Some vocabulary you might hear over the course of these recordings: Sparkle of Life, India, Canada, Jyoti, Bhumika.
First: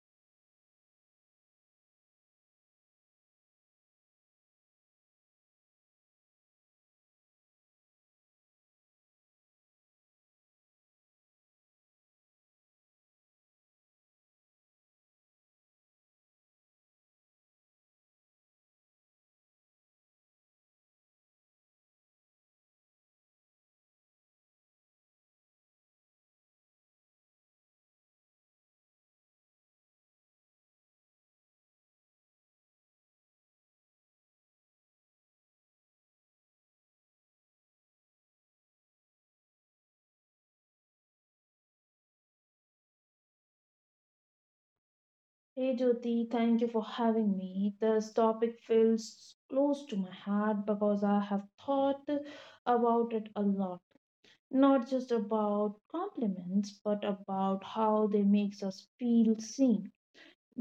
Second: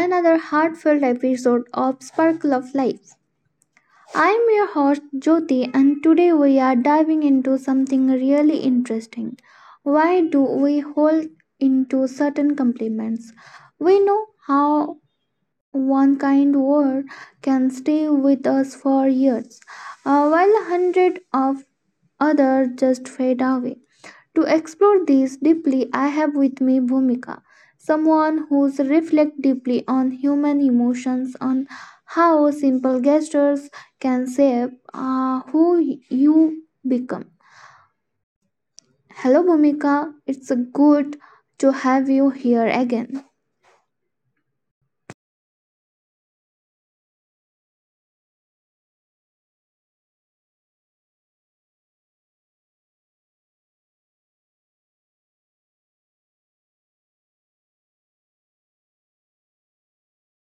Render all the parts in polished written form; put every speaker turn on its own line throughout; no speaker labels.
another heartfelt episode of Sparkle of Life. I am your host Jyoti and today we are diving into something really interesting. Why do we hold into certain compliments? We know how one kind word can stay with us for years, while a hundred of others just fade away. To explore this deeply, I have with me Bhumika, someone who's reflect deeply on human emotions, on how simple gestures can shape who you become. Hello, Bhumika. It's good to have you here again.
Hey Jyoti, thank you for having me. This topic feels close to my heart because I have thought about it a lot. Not just about compliments, but about how they makes us feel seen.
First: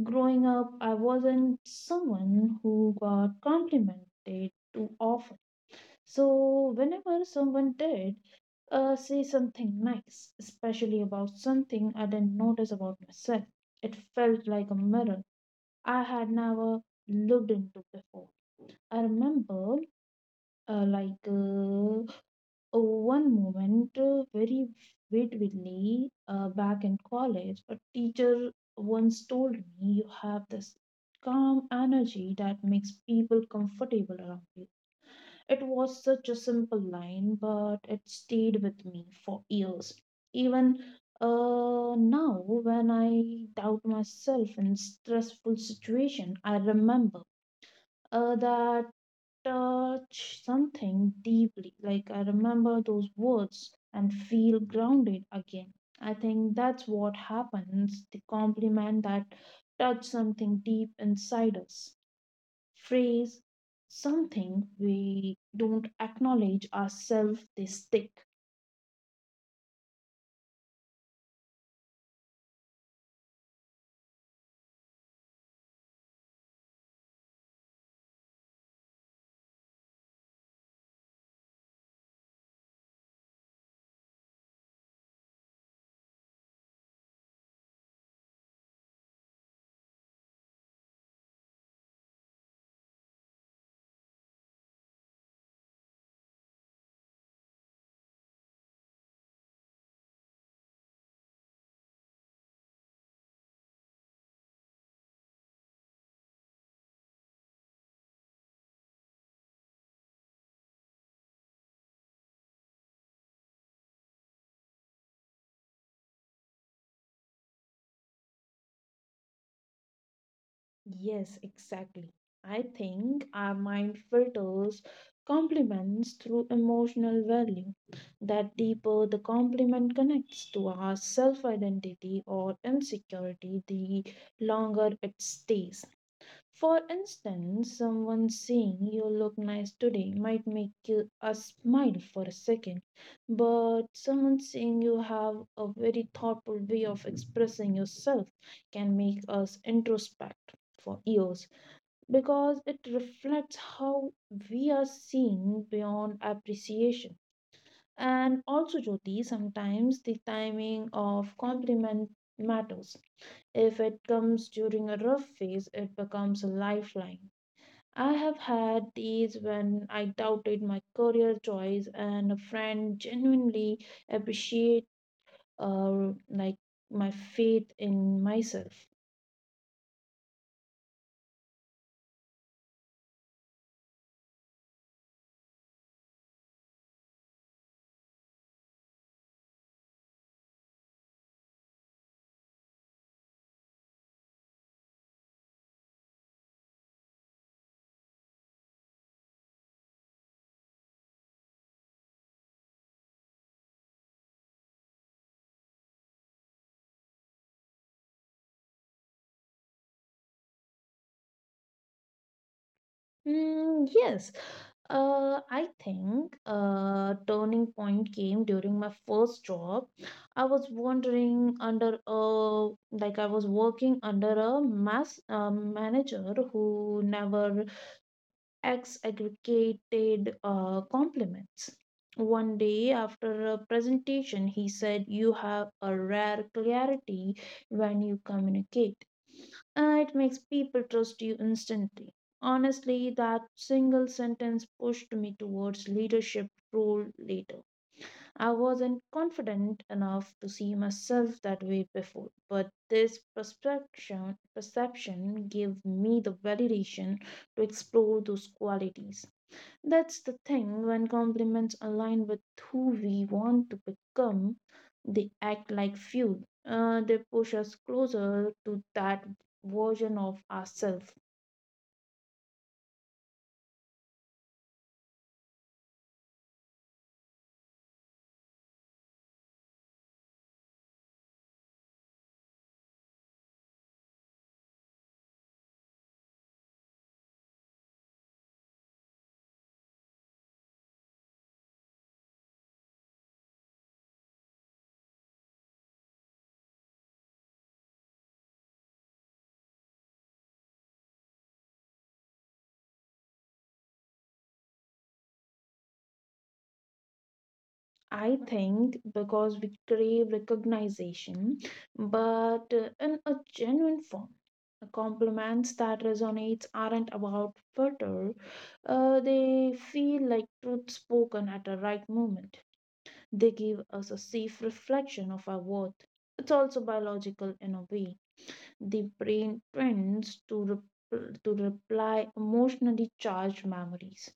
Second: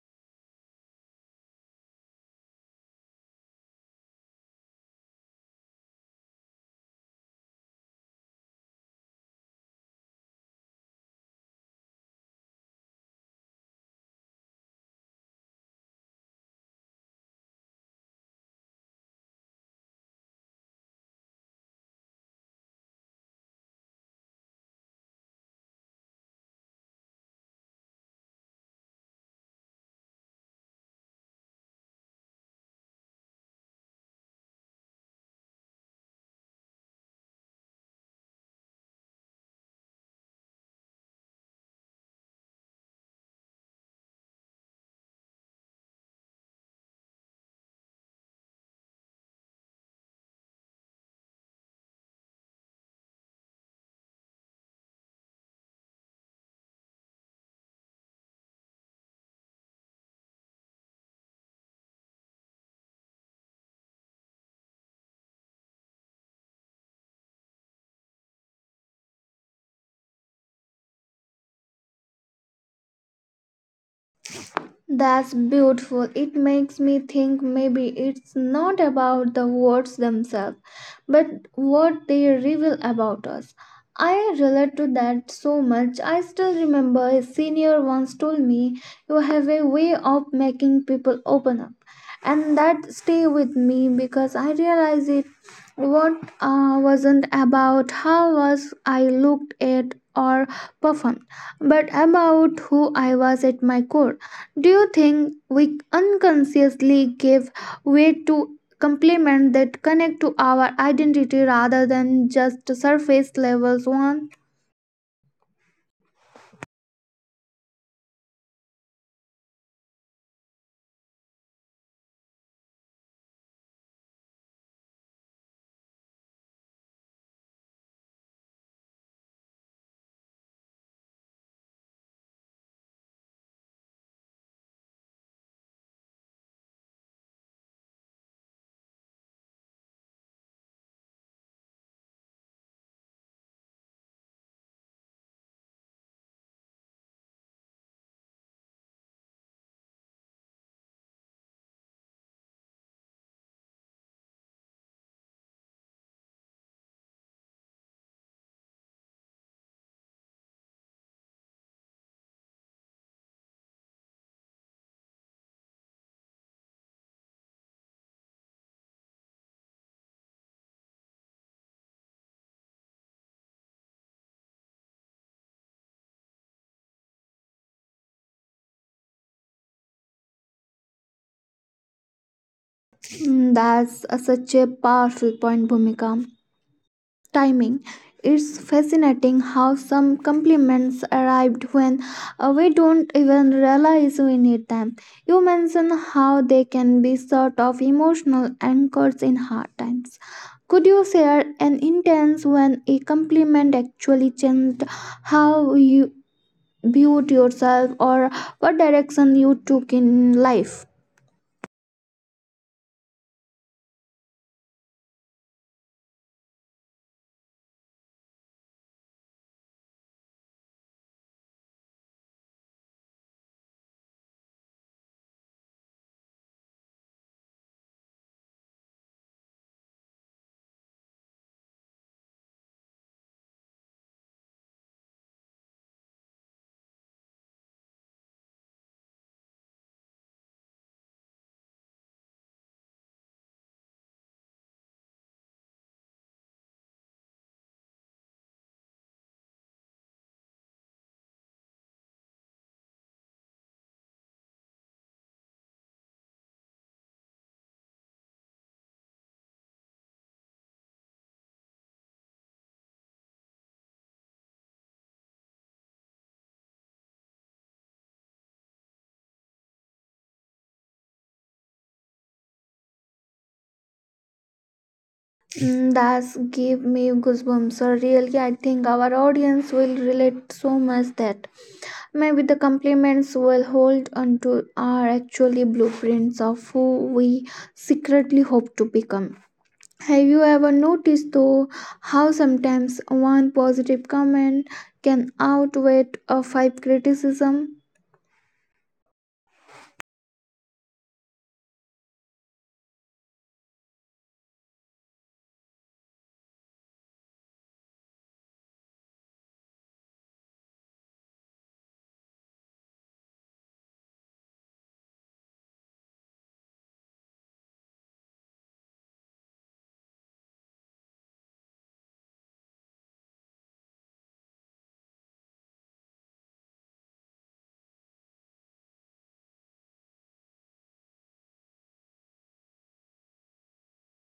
Growing up, I wasn't someone who got complimented too often. So whenever someone did say something nice, especially about something I didn't notice about myself, it felt like a mirror I had never looked into before. I remember, uh, like, uh, one moment very vividly back in college, a teacher once told me, "You have this calm energy that makes people comfortable around you." It was such a simple line, but it stayed with me for years. Even now, when I doubt myself in stressful situation, I remember that touch something deeply. Like I remember those words and feel grounded again. I think that's what happens the compliment that touch something deep inside us, phrase something we don't acknowledge ourselves, they stick.
That's beautiful. It makes me think maybe it's not about the words themselves, but what they reveal about us. I relate to that so much. I still remember a senior once told me, you have a way of making people open up. And that stay with me because I realized it what wasn't about how was I looked at or performed, but about who I was at my core. Do you think we unconsciously give way to compliments that connect to our identity rather than just surface levels one?
Yes, exactly. I think our mind filters compliments through emotional value. That deeper the compliment connects to our self identity or insecurity, the longer it stays. For instance, someone saying you look nice today might make you a smile for a second, but someone saying you have a very thoughtful way of expressing yourself can make us introspect for years because it reflects how we are seen beyond appreciation. And also, Jyoti, sometimes the timing of compliment matters. If it comes during a rough phase, it becomes a lifeline. I have had these when I doubted my career choice and a friend genuinely appreciate uh, like my faith in myself.
Mm, that's such a powerful point, Bhumika. Timing. It's fascinating how some compliments arrived when we don't even realize we need them. You mentioned how they can be sort of emotional anchors in hard times. Could you share an instance when a compliment actually changed how you viewed yourself or what direction you took in life?
Mm, yes, I think a turning point came during my first job. I was wondering under a like, I was working under a mass manager who never ex-aggregated compliments. One day after a presentation, he said, "You have a rare clarity when you communicate. It makes people trust you instantly." Honestly, that single sentence pushed me towards leadership role later. I wasn't confident enough to see myself that way before, but this perception gave me the validation to explore those qualities. That's the thing, when compliments align with who we want to become, they act like fuel. They push us closer to that version of ourselves.
Mm, that's gave me goosebumps. So really, I think our audience will relate so much that maybe the compliments we'll hold onto are actually blueprints of who we secretly hope to become. Have you ever noticed, though, how sometimes one positive comment can outweigh a five criticism?
I think because we crave recognition, but in a genuine form. Compliments that resonates aren't about further. They feel like truth spoken at the right moment. They give us a safe reflection of our worth. It's also biological in a way. The brain tends to, to reply emotionally charged memories,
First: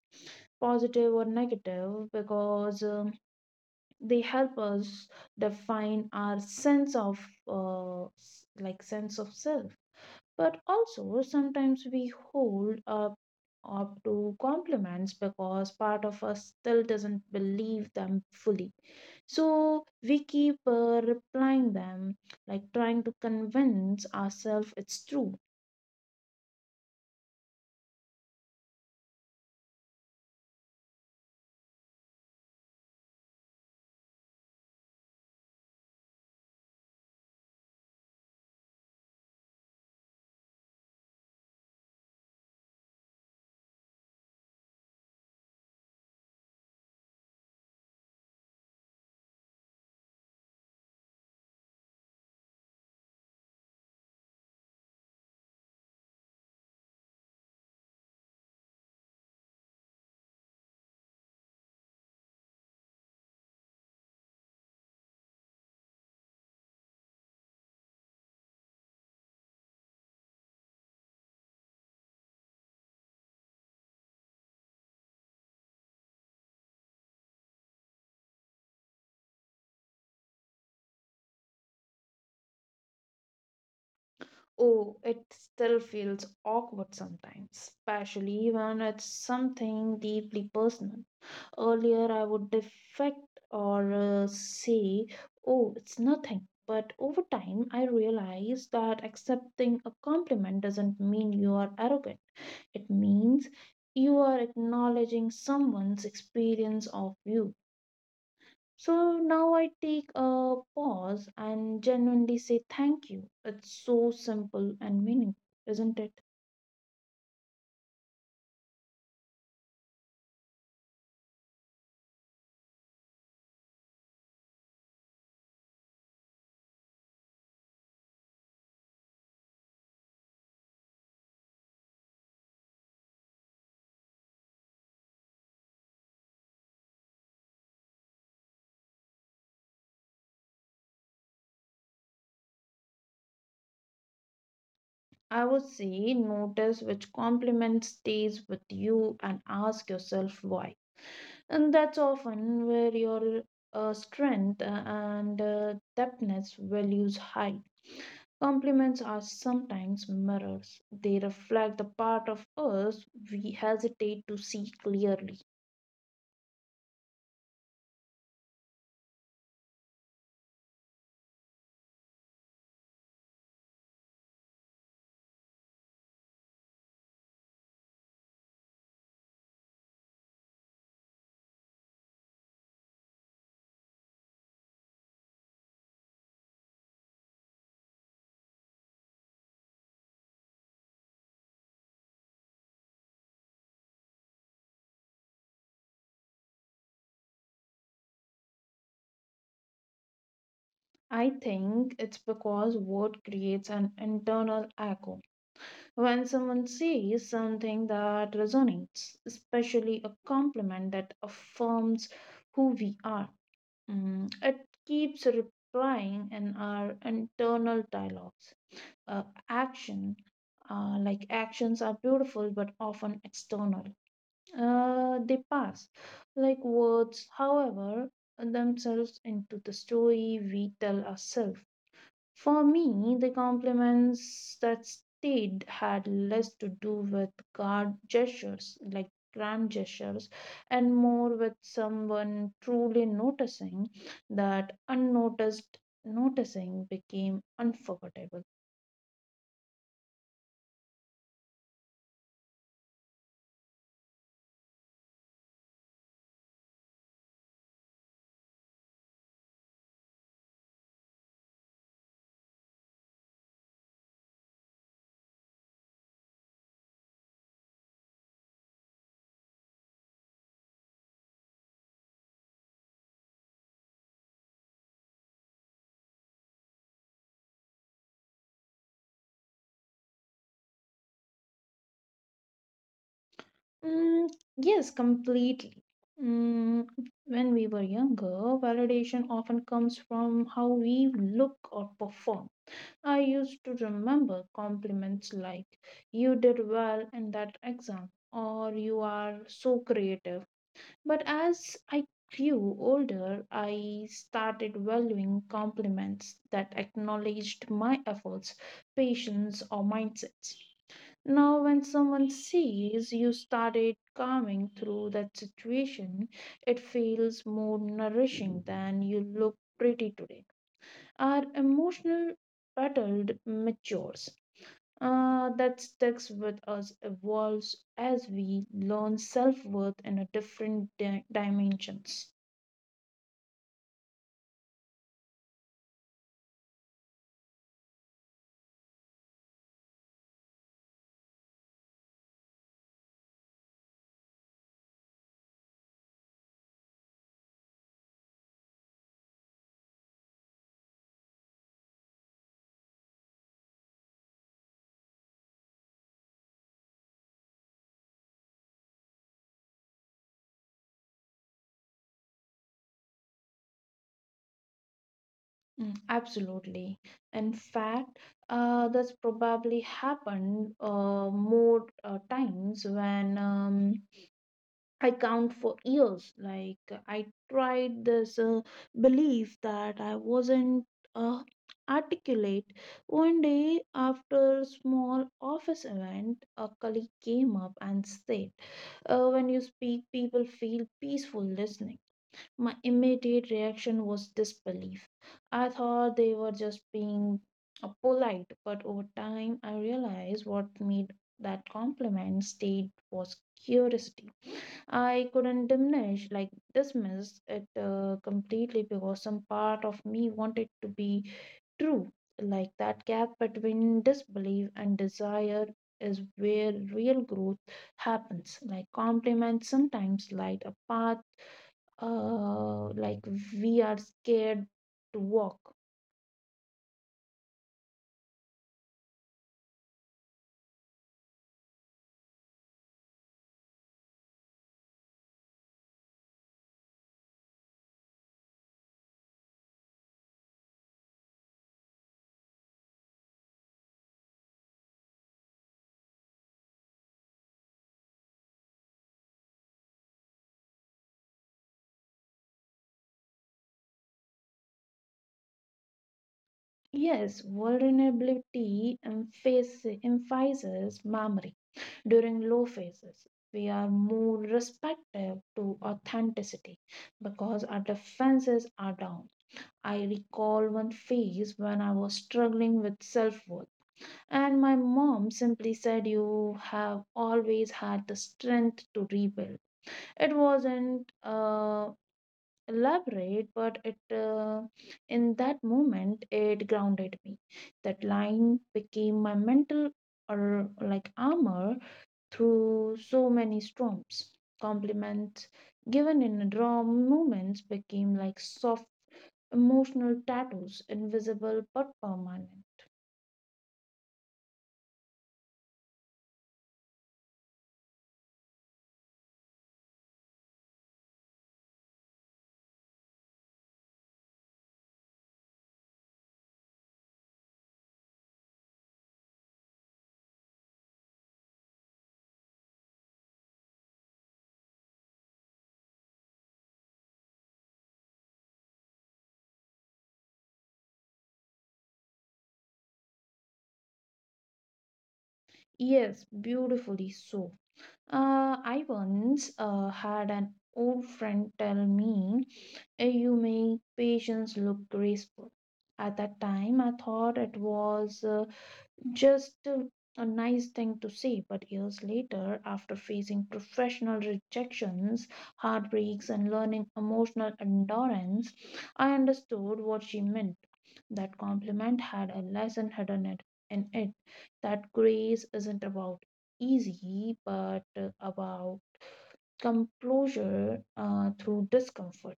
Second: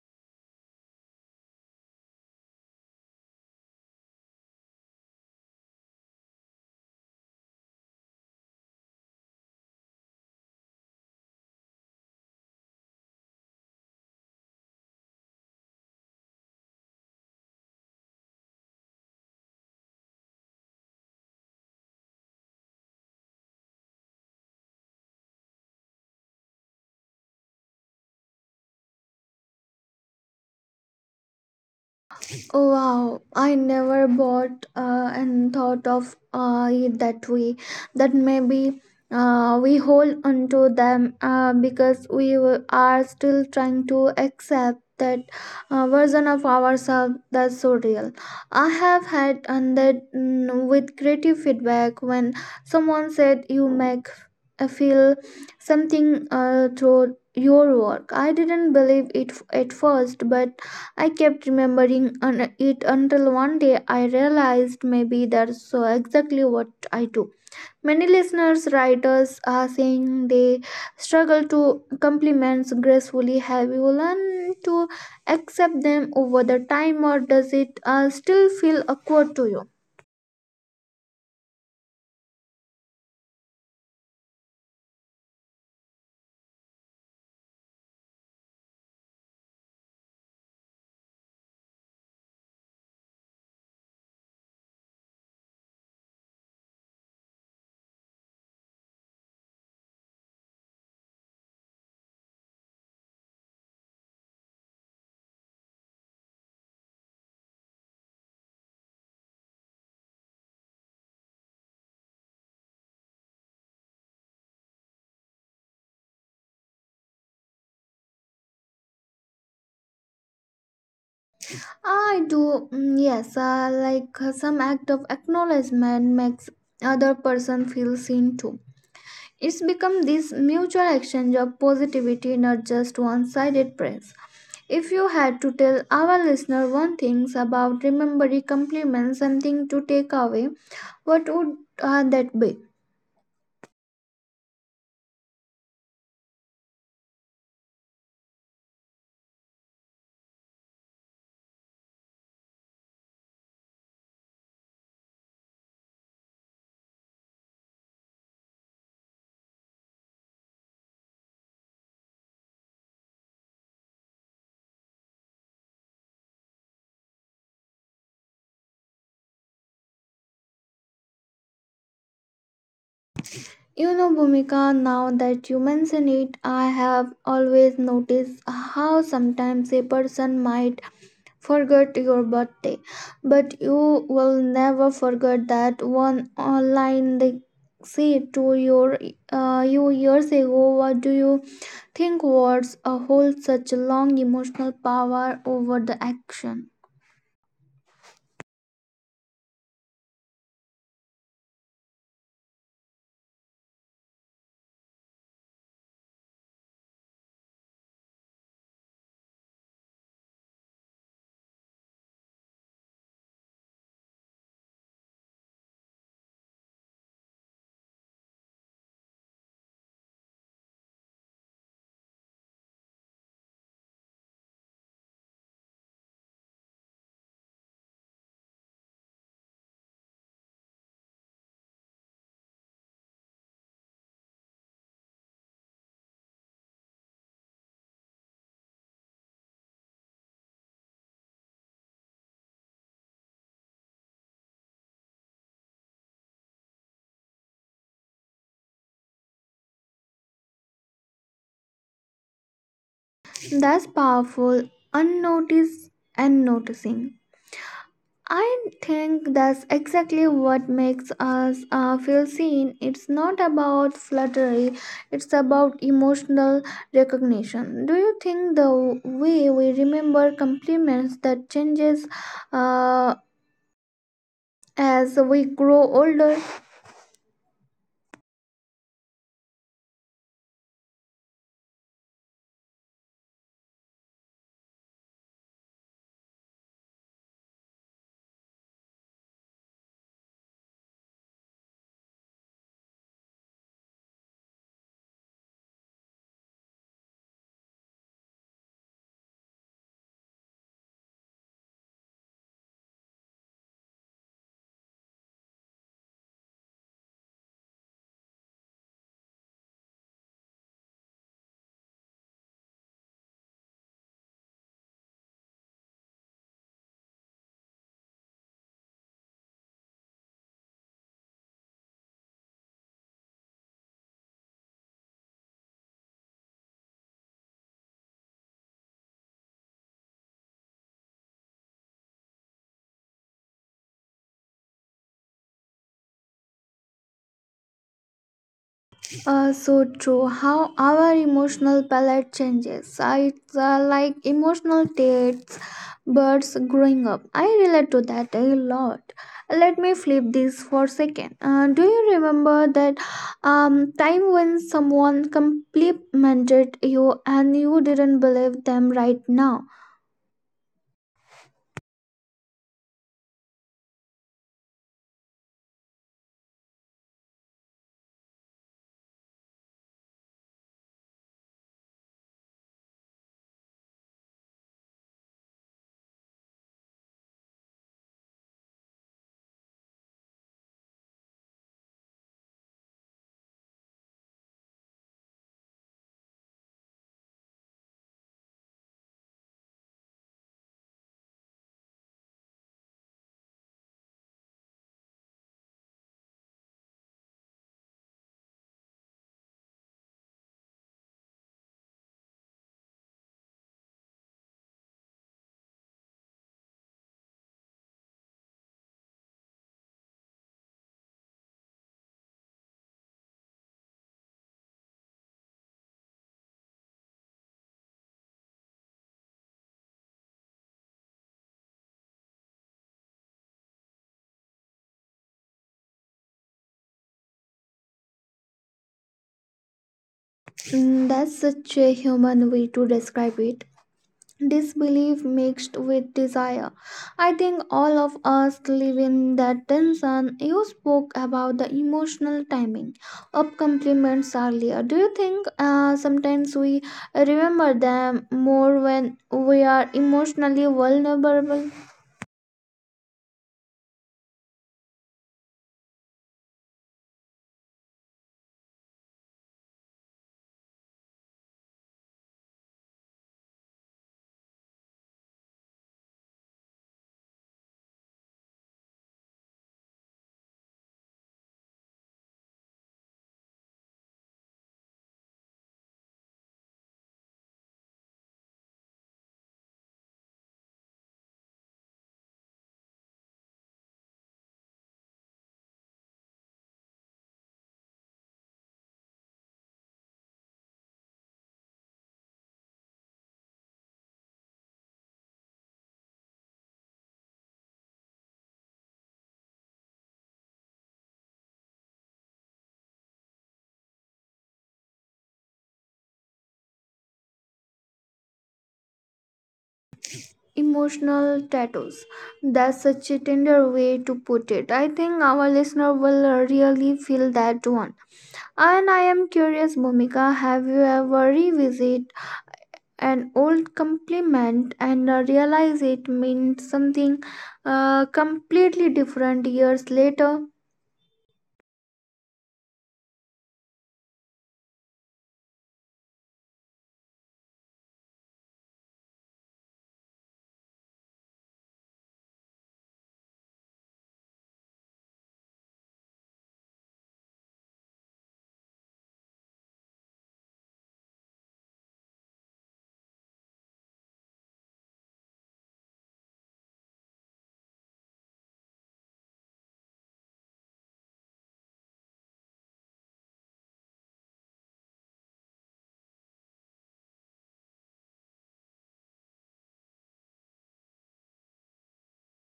positive or negative, because they help us define our sense of sense of self. But also sometimes we hold up to compliments because part of us still doesn't believe them fully so we keep replying them, like trying to convince ourselves it's true.
Oh, wow, I never bought and thought of it that way. That maybe we hold onto them because we are still trying to accept that version of ourselves that's so real. I have had and that mm, with creative feedback when someone said you make feel something through your work. I didn't believe it at first, but I kept remembering it until one day I realized maybe that's so exactly what I do. Many listeners, writers are saying they struggle to compliments gracefully. Have you learned to accept them over the time, or does it still feel awkward to you?
Oh, it still feels awkward sometimes, especially when it's something deeply personal. Earlier, I would defect or say, oh, it's nothing. But over time, I realized that accepting a compliment doesn't mean you are arrogant. It means you are acknowledging someone's experience of you. So now I take a pause and genuinely say thank you. It's so simple and meaningful, isn't it?
I do, mm, yes. Like some act of acknowledgement makes other person feel seen too. It's become this mutual exchange of positivity, not just one sided praise. If you had to tell our listener one thing about remembering compliments, something to take away, what would that be?
I would say notice which compliment stays with you and ask yourself why. And that's often where your strength and depthness values hide. Compliments are sometimes mirrors. They reflect the part of us we hesitate to see clearly.
You know, Bhumika, now that you mention it, I have always noticed how sometimes a person might forget your birthday, but you will never forget that one online they said to your you years ago. What do you think words hold such a long emotional power over the action?
I think it's because what creates an internal echo. When someone says something that resonates, especially a compliment that affirms who we are, mm, it keeps replying in our internal dialogues. Uh, action, actions are beautiful but often external. They pass like words, however, themselves into the story we tell ourselves. For me, the compliments that stayed had less to do with guard gestures, like grand gestures, and more with someone truly noticing that unnoticed noticing became unforgettable.
That's powerful, unnoticed and noticing. I think that's exactly what makes us feel seen. It's not about flattery, it's about emotional recognition. Do you think the way we remember compliments that changes uh, as we grow older?
Mm, yes, completely. Mm, when we were younger, validation often comes from how we look or perform. I used to remember compliments like, you did well in that exam, or you are so creative. But as I grew older, I started valuing compliments that acknowledged my efforts, patience, or mindsets. Now, when someone says you started calming through that situation, it feels more nourishing than you look pretty today. Our emotional battle matures. That sticks with us, evolves as we learn self worth in a different dimensions.
So true. How our emotional palette changes. It's like emotional dates, birds growing up. I relate to that a lot. Let me flip this for a second. Do you remember that time when someone complimented you and you didn't believe them right now?
Mm, absolutely. In fact, that's probably happened more times when. I count for years. Like I tried this belief that I wasn't uh, articulate. One day after a small office event, a colleague came up and said, "When you speak, people feel peaceful listening." My immediate reaction was disbelief. I thought they were just being polite, but over time I realized what made that compliment stayed was curiosity I couldn't diminish, like dismiss it completely because some part of me wanted to be true. Like that gap between disbelief and desire is where real growth happens. Like compliments sometimes light a path, uh, like we are scared to walk.
Mm, that's such a human way to describe it. Disbelief mixed with desire. I think all of us live in that tension. You spoke about the emotional timing of compliments earlier. Do you think sometimes we remember them more when we are emotionally vulnerable?
Yes, vulnerability emphasizes memory. During low phases, we are more respective to authenticity because our defenses are down. I recall one phase when I was struggling with self worth, and my mom simply said, "You have always had the strength to rebuild." It wasn't elaborate, but it in that moment it grounded me. That line became my mental or like armor through so many storms. Compliments given in raw moments became like soft emotional tattoos, invisible but permanent.
Emotional tattoos. That's such a tender way to put it. I think our listener will really feel that one. And I am curious, Bhumika, have you ever revisited an old compliment and realize it meant something completely different years later?
Yes, beautifully so. I once had an old friend tell me, "Eh, you make patience look graceful." At that time, I thought it was just a nice thing to say, but years later, after facing professional rejections, heartbreaks, and learning emotional endurance, I understood what she meant. That compliment had a lesson hidden in it. That grace isn't about easy, but about composure through discomfort.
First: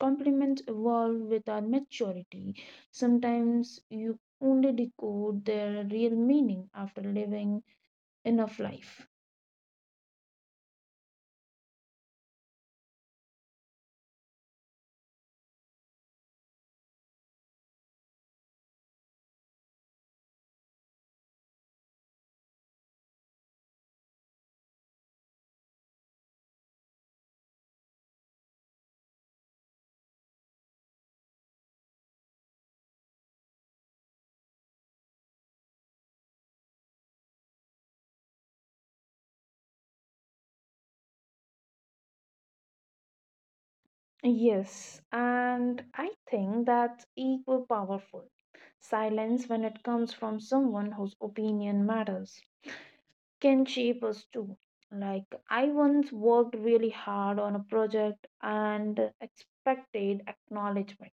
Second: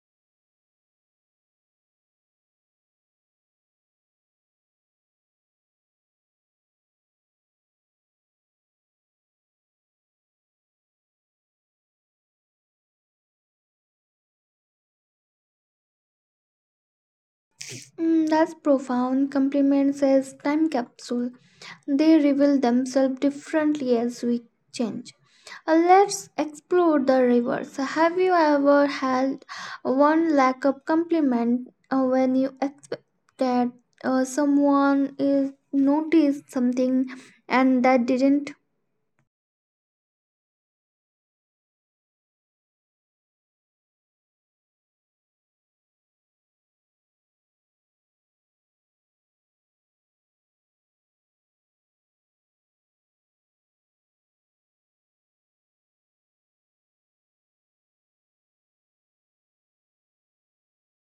Compliments evolve with our maturity. Sometimes you only decode their real meaning after living enough life.
Mm, that's profound. Compliments as time capsule. They reveal themselves differently as we change. Let's explore the reverse. Have you ever had one lack of compliment when you expect that someone is noticed something and that didn't?
Yes, and I think that's equal powerful. Silence when it comes from someone whose opinion matters can shape us too. Like, I once worked really hard on a project and expected acknowledgement.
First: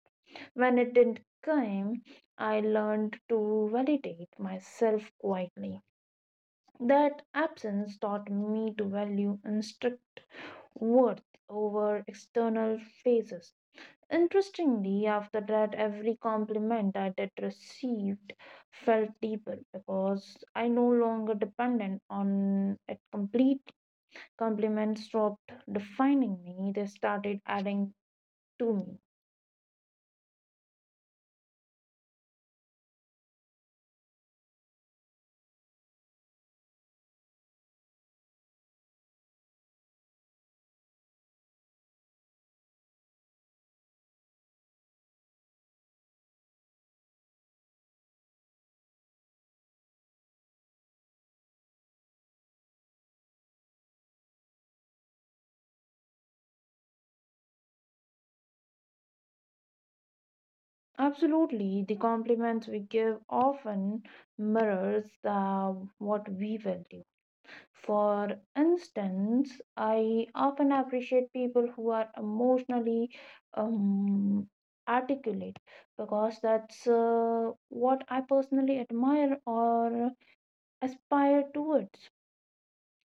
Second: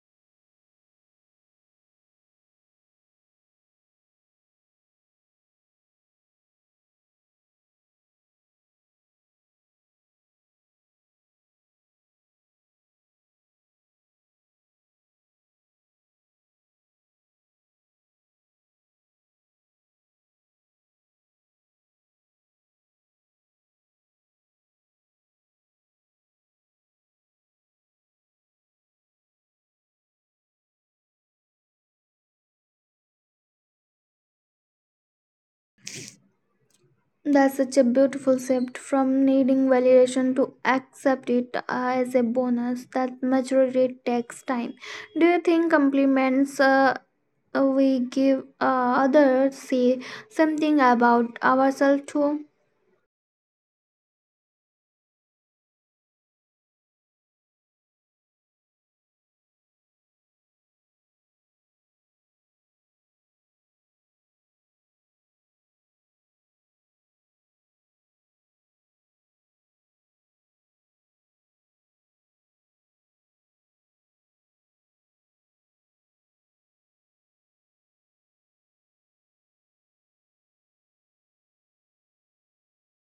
When it didn't come, I learned to validate myself quietly. That absence taught me to value instruct worth over external phases. Interestingly, after that, every compliment I did received felt deeper because I no longer depended on it completely. Compliments stopped defining me, they started adding to me.
That's such a beautiful shift from needing validation to accept it as a bonus. That maturity takes time. Do you think compliments we give others say something about ourselves too?
Absolutely, the compliments we give often mirrors what we value. For instance, I often appreciate people who are emotionally um, articulate because that's what I personally admire or aspire towards.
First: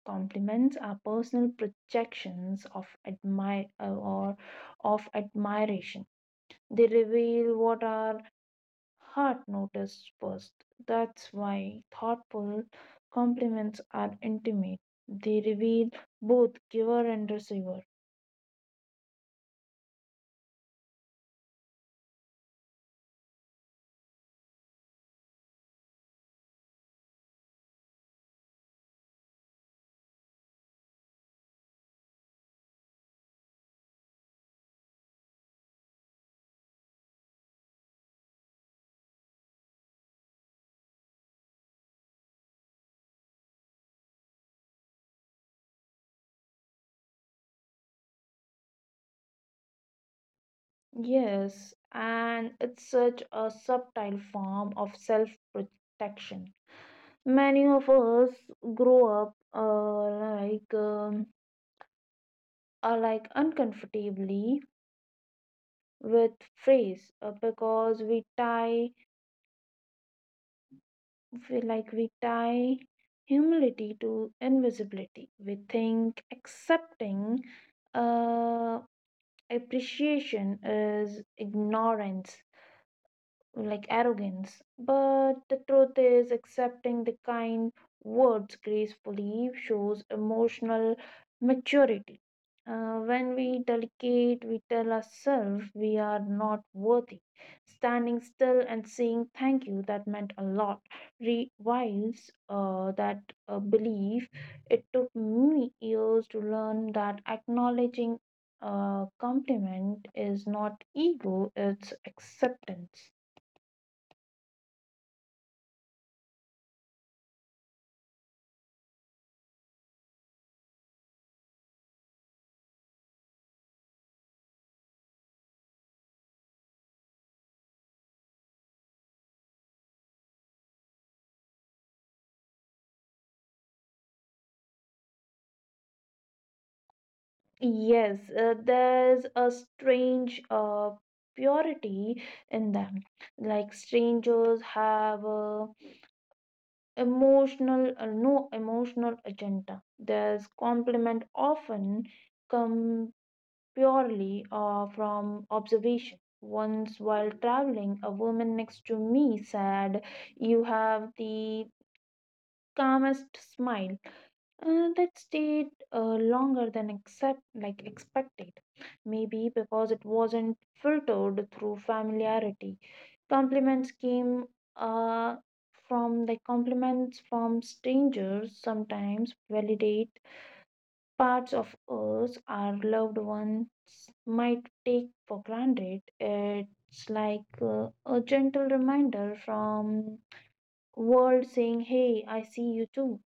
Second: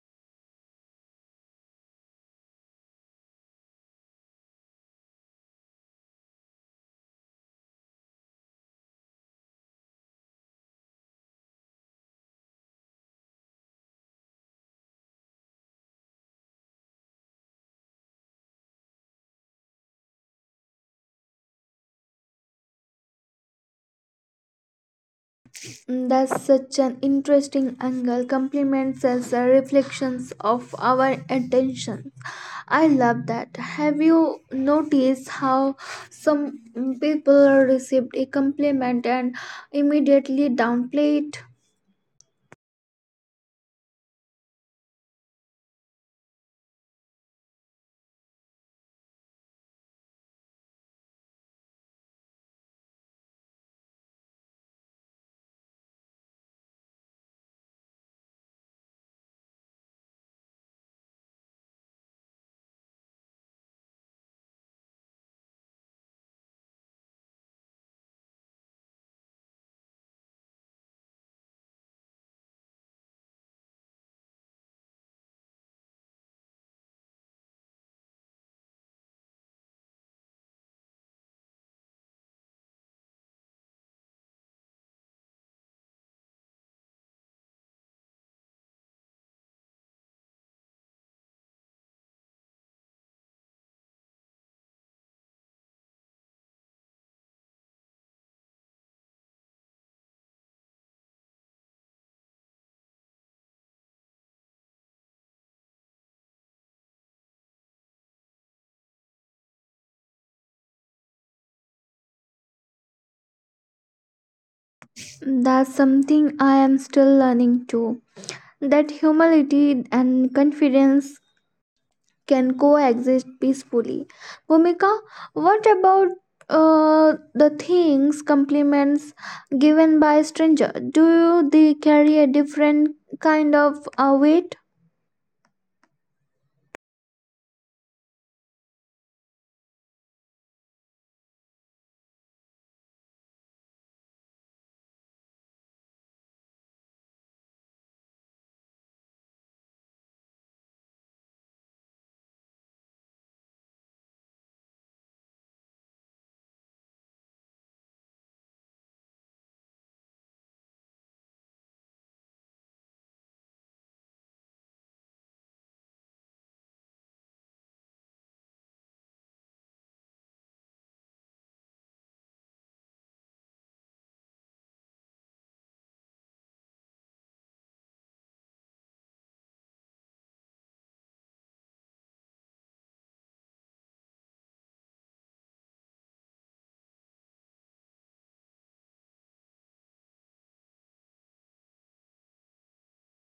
Compliments are personal projections of admire or of admiration. They reveal what our heart noticed first. That's why thoughtful compliments are intimate. They reveal both giver and receiver.
Mm, that's such an interesting angle. Compliments as a reflections of our attention. I love that. Have you noticed how some people received a compliment and immediately downplay it?
Yes, and it's such a subtle form of self protection. Many of us grow up like are like uncomfortably with phrase because we tie humility to invisibility. We think accepting uh, appreciation is ignorance like arrogance. But the truth is, accepting the kind words gracefully shows emotional maturity. When we delegate, we tell ourselves we are not worthy. Standing still and saying thank you, that meant a lot. Revives that belief. It took me years to learn that acknowledging a compliment is not ego, it's acceptance.
That's something I am still learning too. That humility and confidence can coexist peacefully. Bhumika, what about the things, compliments given by stranger? Do they carry a different kind of weight?
Yes, there's a strange purity in them. Like strangers have a emotional, no emotional agenda. There's compliment often come purely from observation. Once while traveling, a woman next to me said, "You have the calmest smile." That stayed longer than accept like expected, maybe because it wasn't filtered through familiarity. Compliments came uh, from like compliments from strangers sometimes validate parts of us our loved ones might take for granted. It's like a gentle reminder from world saying hey, I see you too.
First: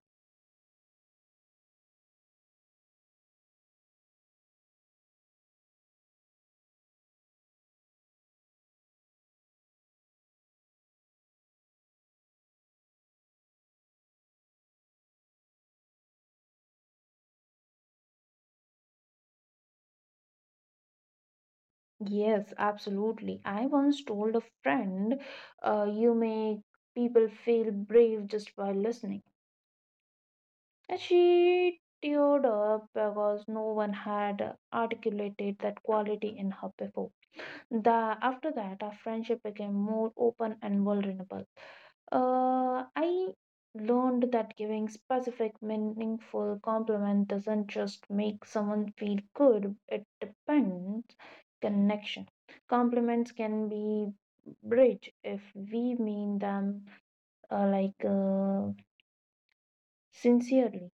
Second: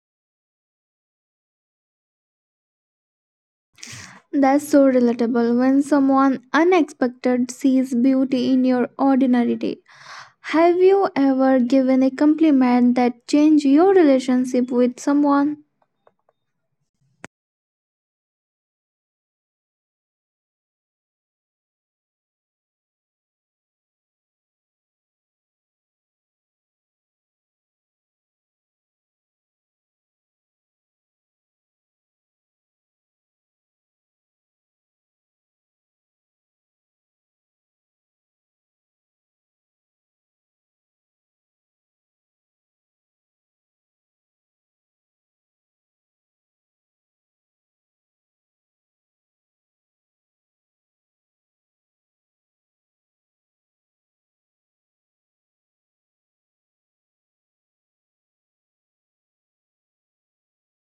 That's so relatable when someone unexpected sees beauty in your ordinary day. Have you ever given a compliment that changed your relationship with someone?
Yes, absolutely. I once told a friend, "You make people feel brave just by listening." And she teared up because no one had articulated that quality in her before. The after that, our friendship became more open and vulnerable. I learned that giving specific, meaningful compliment doesn't just make someone feel good. It depends connection. Compliments can be bridge if we mean them uh, like uh, sincerely.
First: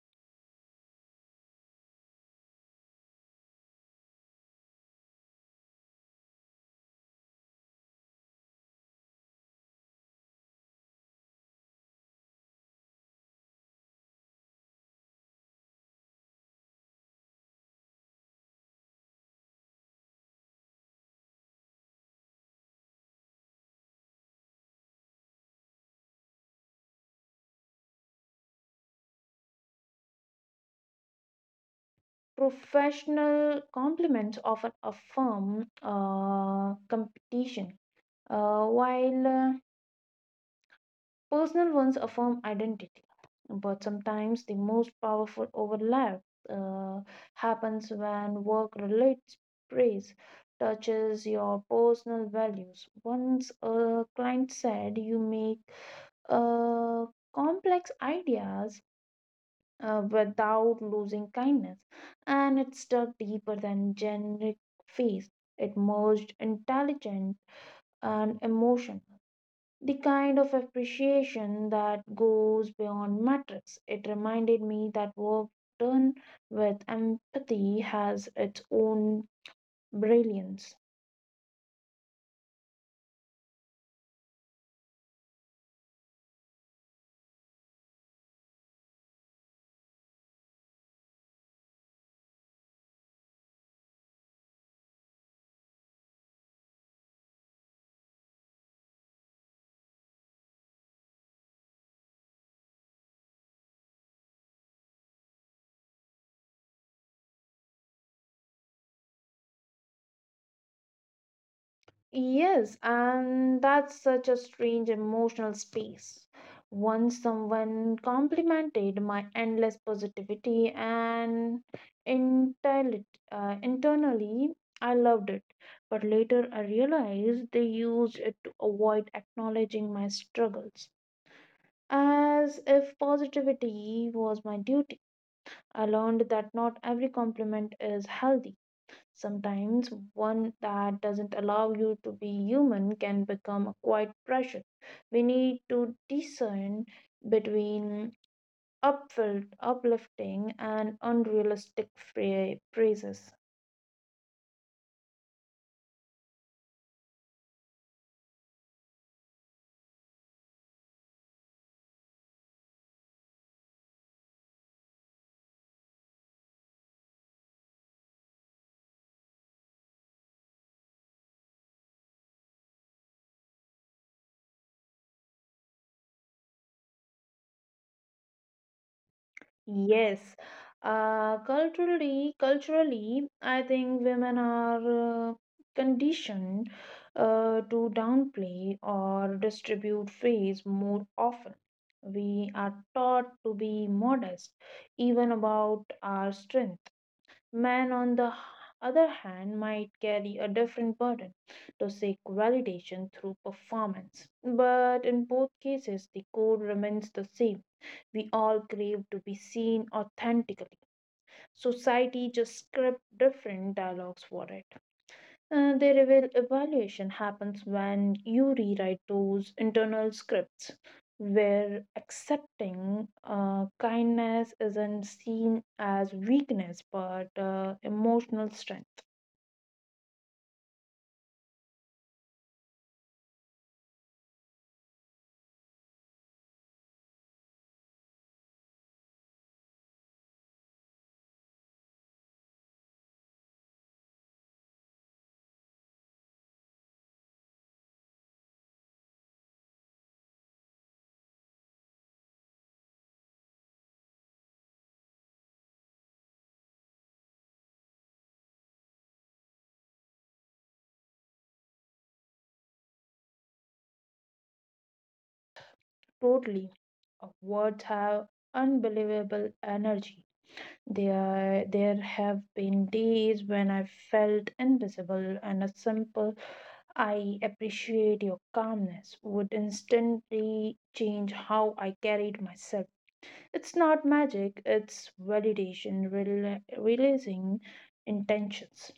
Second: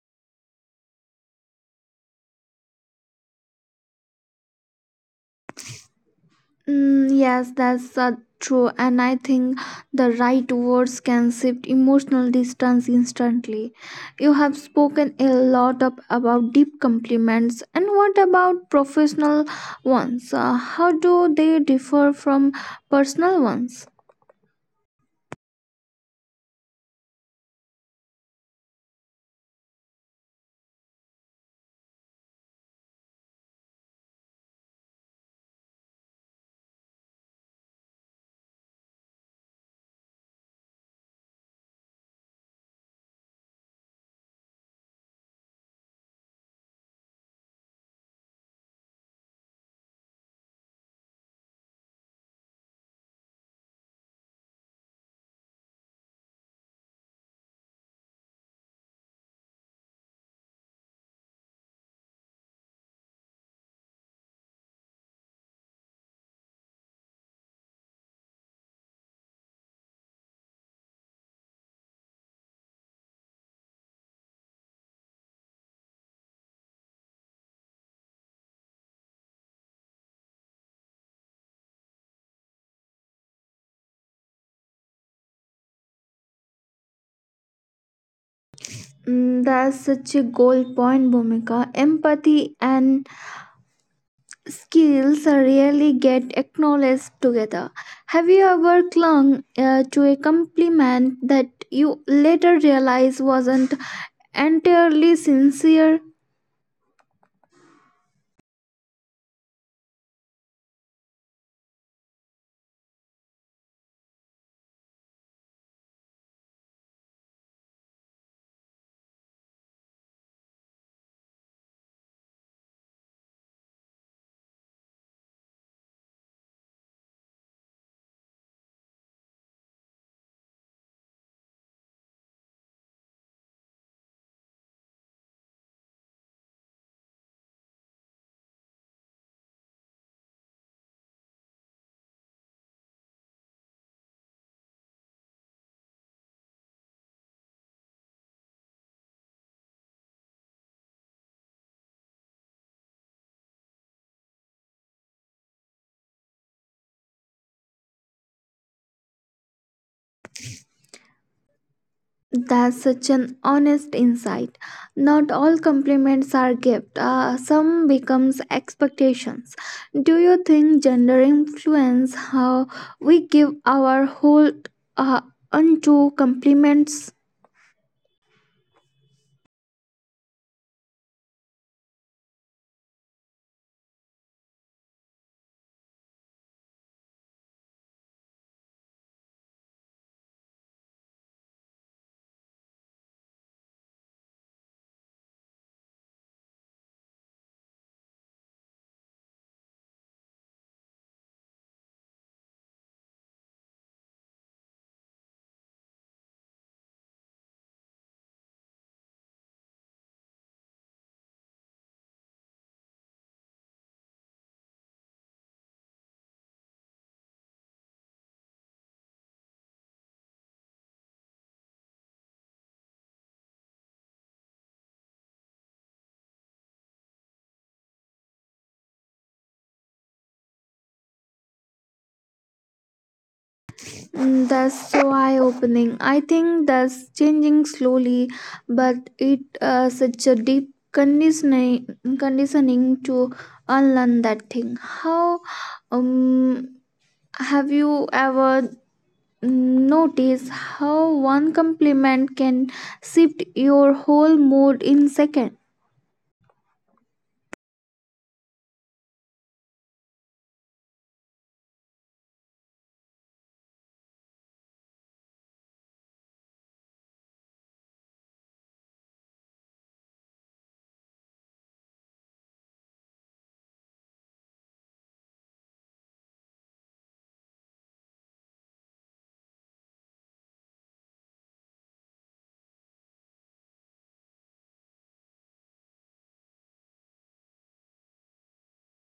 Mm, yes, that's true, and I think the right words can shift emotional distance instantly. You have spoken a lot up about deep compliments, and what about professional ones? How do they differ from personal ones?
Professional compliments often affirm competition, while personal ones affirm identity, but sometimes the most powerful overlap uh, happens when work relates praise touches your personal values. Once a client said you make uh, complex ideas without losing kindness, and it stuck deeper than generic phase. It merged intelligence and emotion, the kind of appreciation that goes beyond metrics. It reminded me that work done with empathy has its own brilliance.
Mm, that's such a gold point, Bhumika. Empathy and skills rarely get acknowledged together. Have you ever clung to a compliment that you later realize wasn't entirely sincere?
Yes, and that's such a strange emotional space. Once someone complimented my endless positivity and intelli- internally, I loved it. But later I realized they used it to avoid acknowledging my struggles. As if positivity was my duty, I learned that not every compliment is healthy. Sometimes one that doesn't allow you to be human can become a quiet pressure. We need to discern between upfilled, uplifting, and unrealistic praises.
That's such an honest insight. Not all compliments are gift. Some becomes expectations. Do you think gender influence how we give our whole uh, unto compliments?
Yes. Culturally, I think women are conditioned to downplay or distribute praise more often. We are taught to be modest, even about our strength. Man, on the other hand, might carry a different burden to seek validation through performance. But in both cases, the core remains the same. We all crave to be seen authentically. Society just script different dialogues for it. Their evaluation happens when you rewrite those internal scripts where accepting kindness isn't seen as weakness but emotional strength.
Mm, that's so eye opening. I think that's changing slowly, but it such a deep conditioning to unlearn that thing. How um have you ever notice how one compliment can shift your whole mood in seconds?
Totally. Words have unbelievable energy. There have been days when I felt invisible, and a simple "I appreciate your calmness" would instantly change how I carried myself. It's not magic, it's validation, releasing intentions.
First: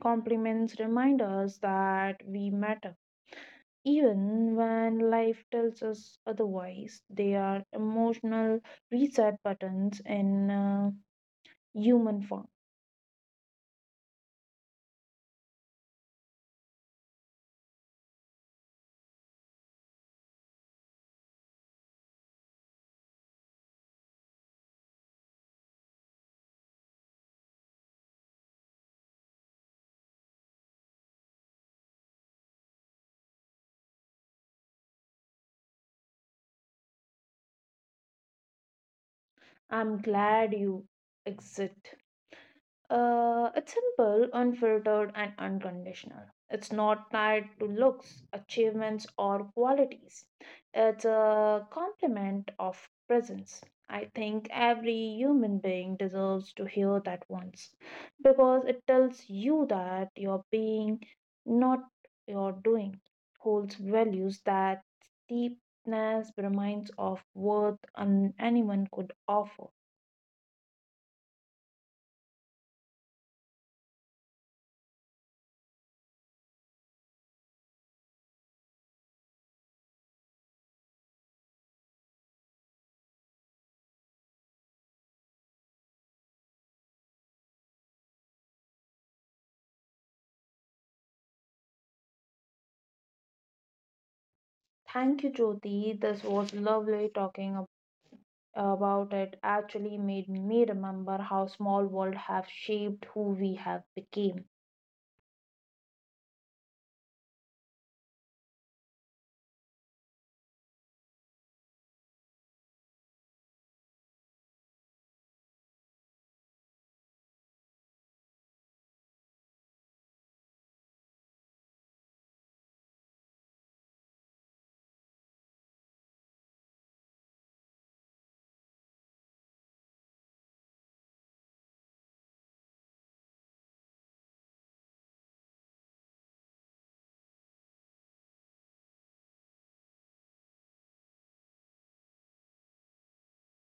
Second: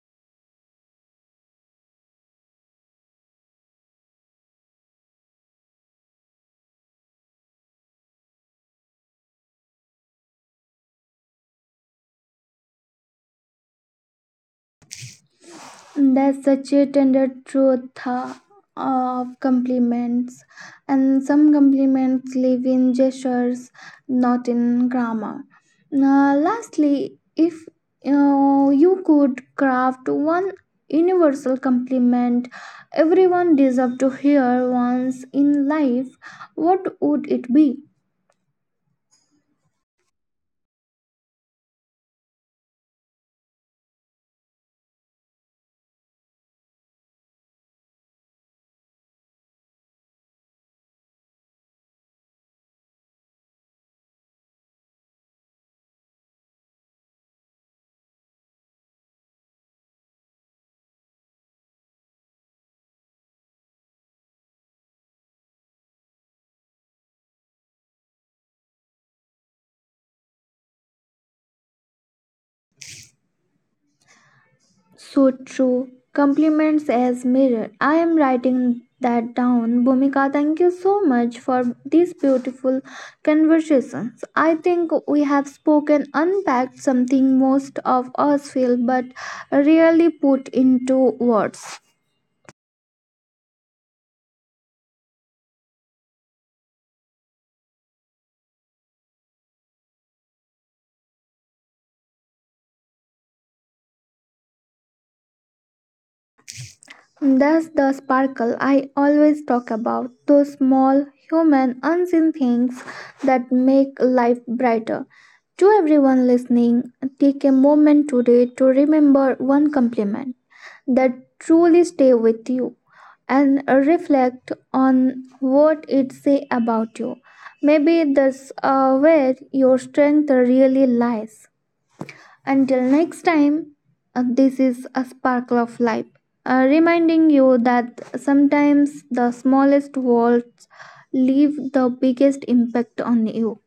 Compliments remind us that we matter. Even when life tells us otherwise, they are emotional reset buttons in human form.
That's such a tender truth of compliments. And some compliments live in gestures, not in grammar. Now, lastly, if you could craft one universal compliment everyone deserves to hear once in life, what would it be?
I'm glad you exit. It's simple, unfiltered, and unconditional. It's not tied to looks, achievements, or qualities. It's a complement of presence. I think every human being deserves to hear that once because it tells you that your being, not your doing, holds values that deepness reminds of worth and anyone could offer.
So true. Compliments as mirror. I am writing that down. Bhumika, thank you so much for these beautiful conversations. I think we have spoken, unpacked something most of us feel but rarely put into words.
Thank you, Jyoti. This was lovely talking about. About it actually made me remember how small world have shaped who we have became.
That's the sparkle I always talk about those small, human, unseen things that make life brighter. To everyone listening, take a moment today to remember one compliment that truly stay with you and reflect on what it say about you. Maybe that's where your strength really lies. Until next time, this is a sparkle of life, reminding you that sometimes the smallest words leave the biggest impact on you.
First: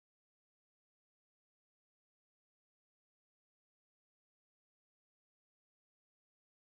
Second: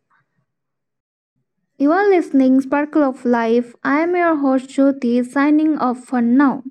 You are listening Sparkle of Life. I am your host Jyoti signing off for now.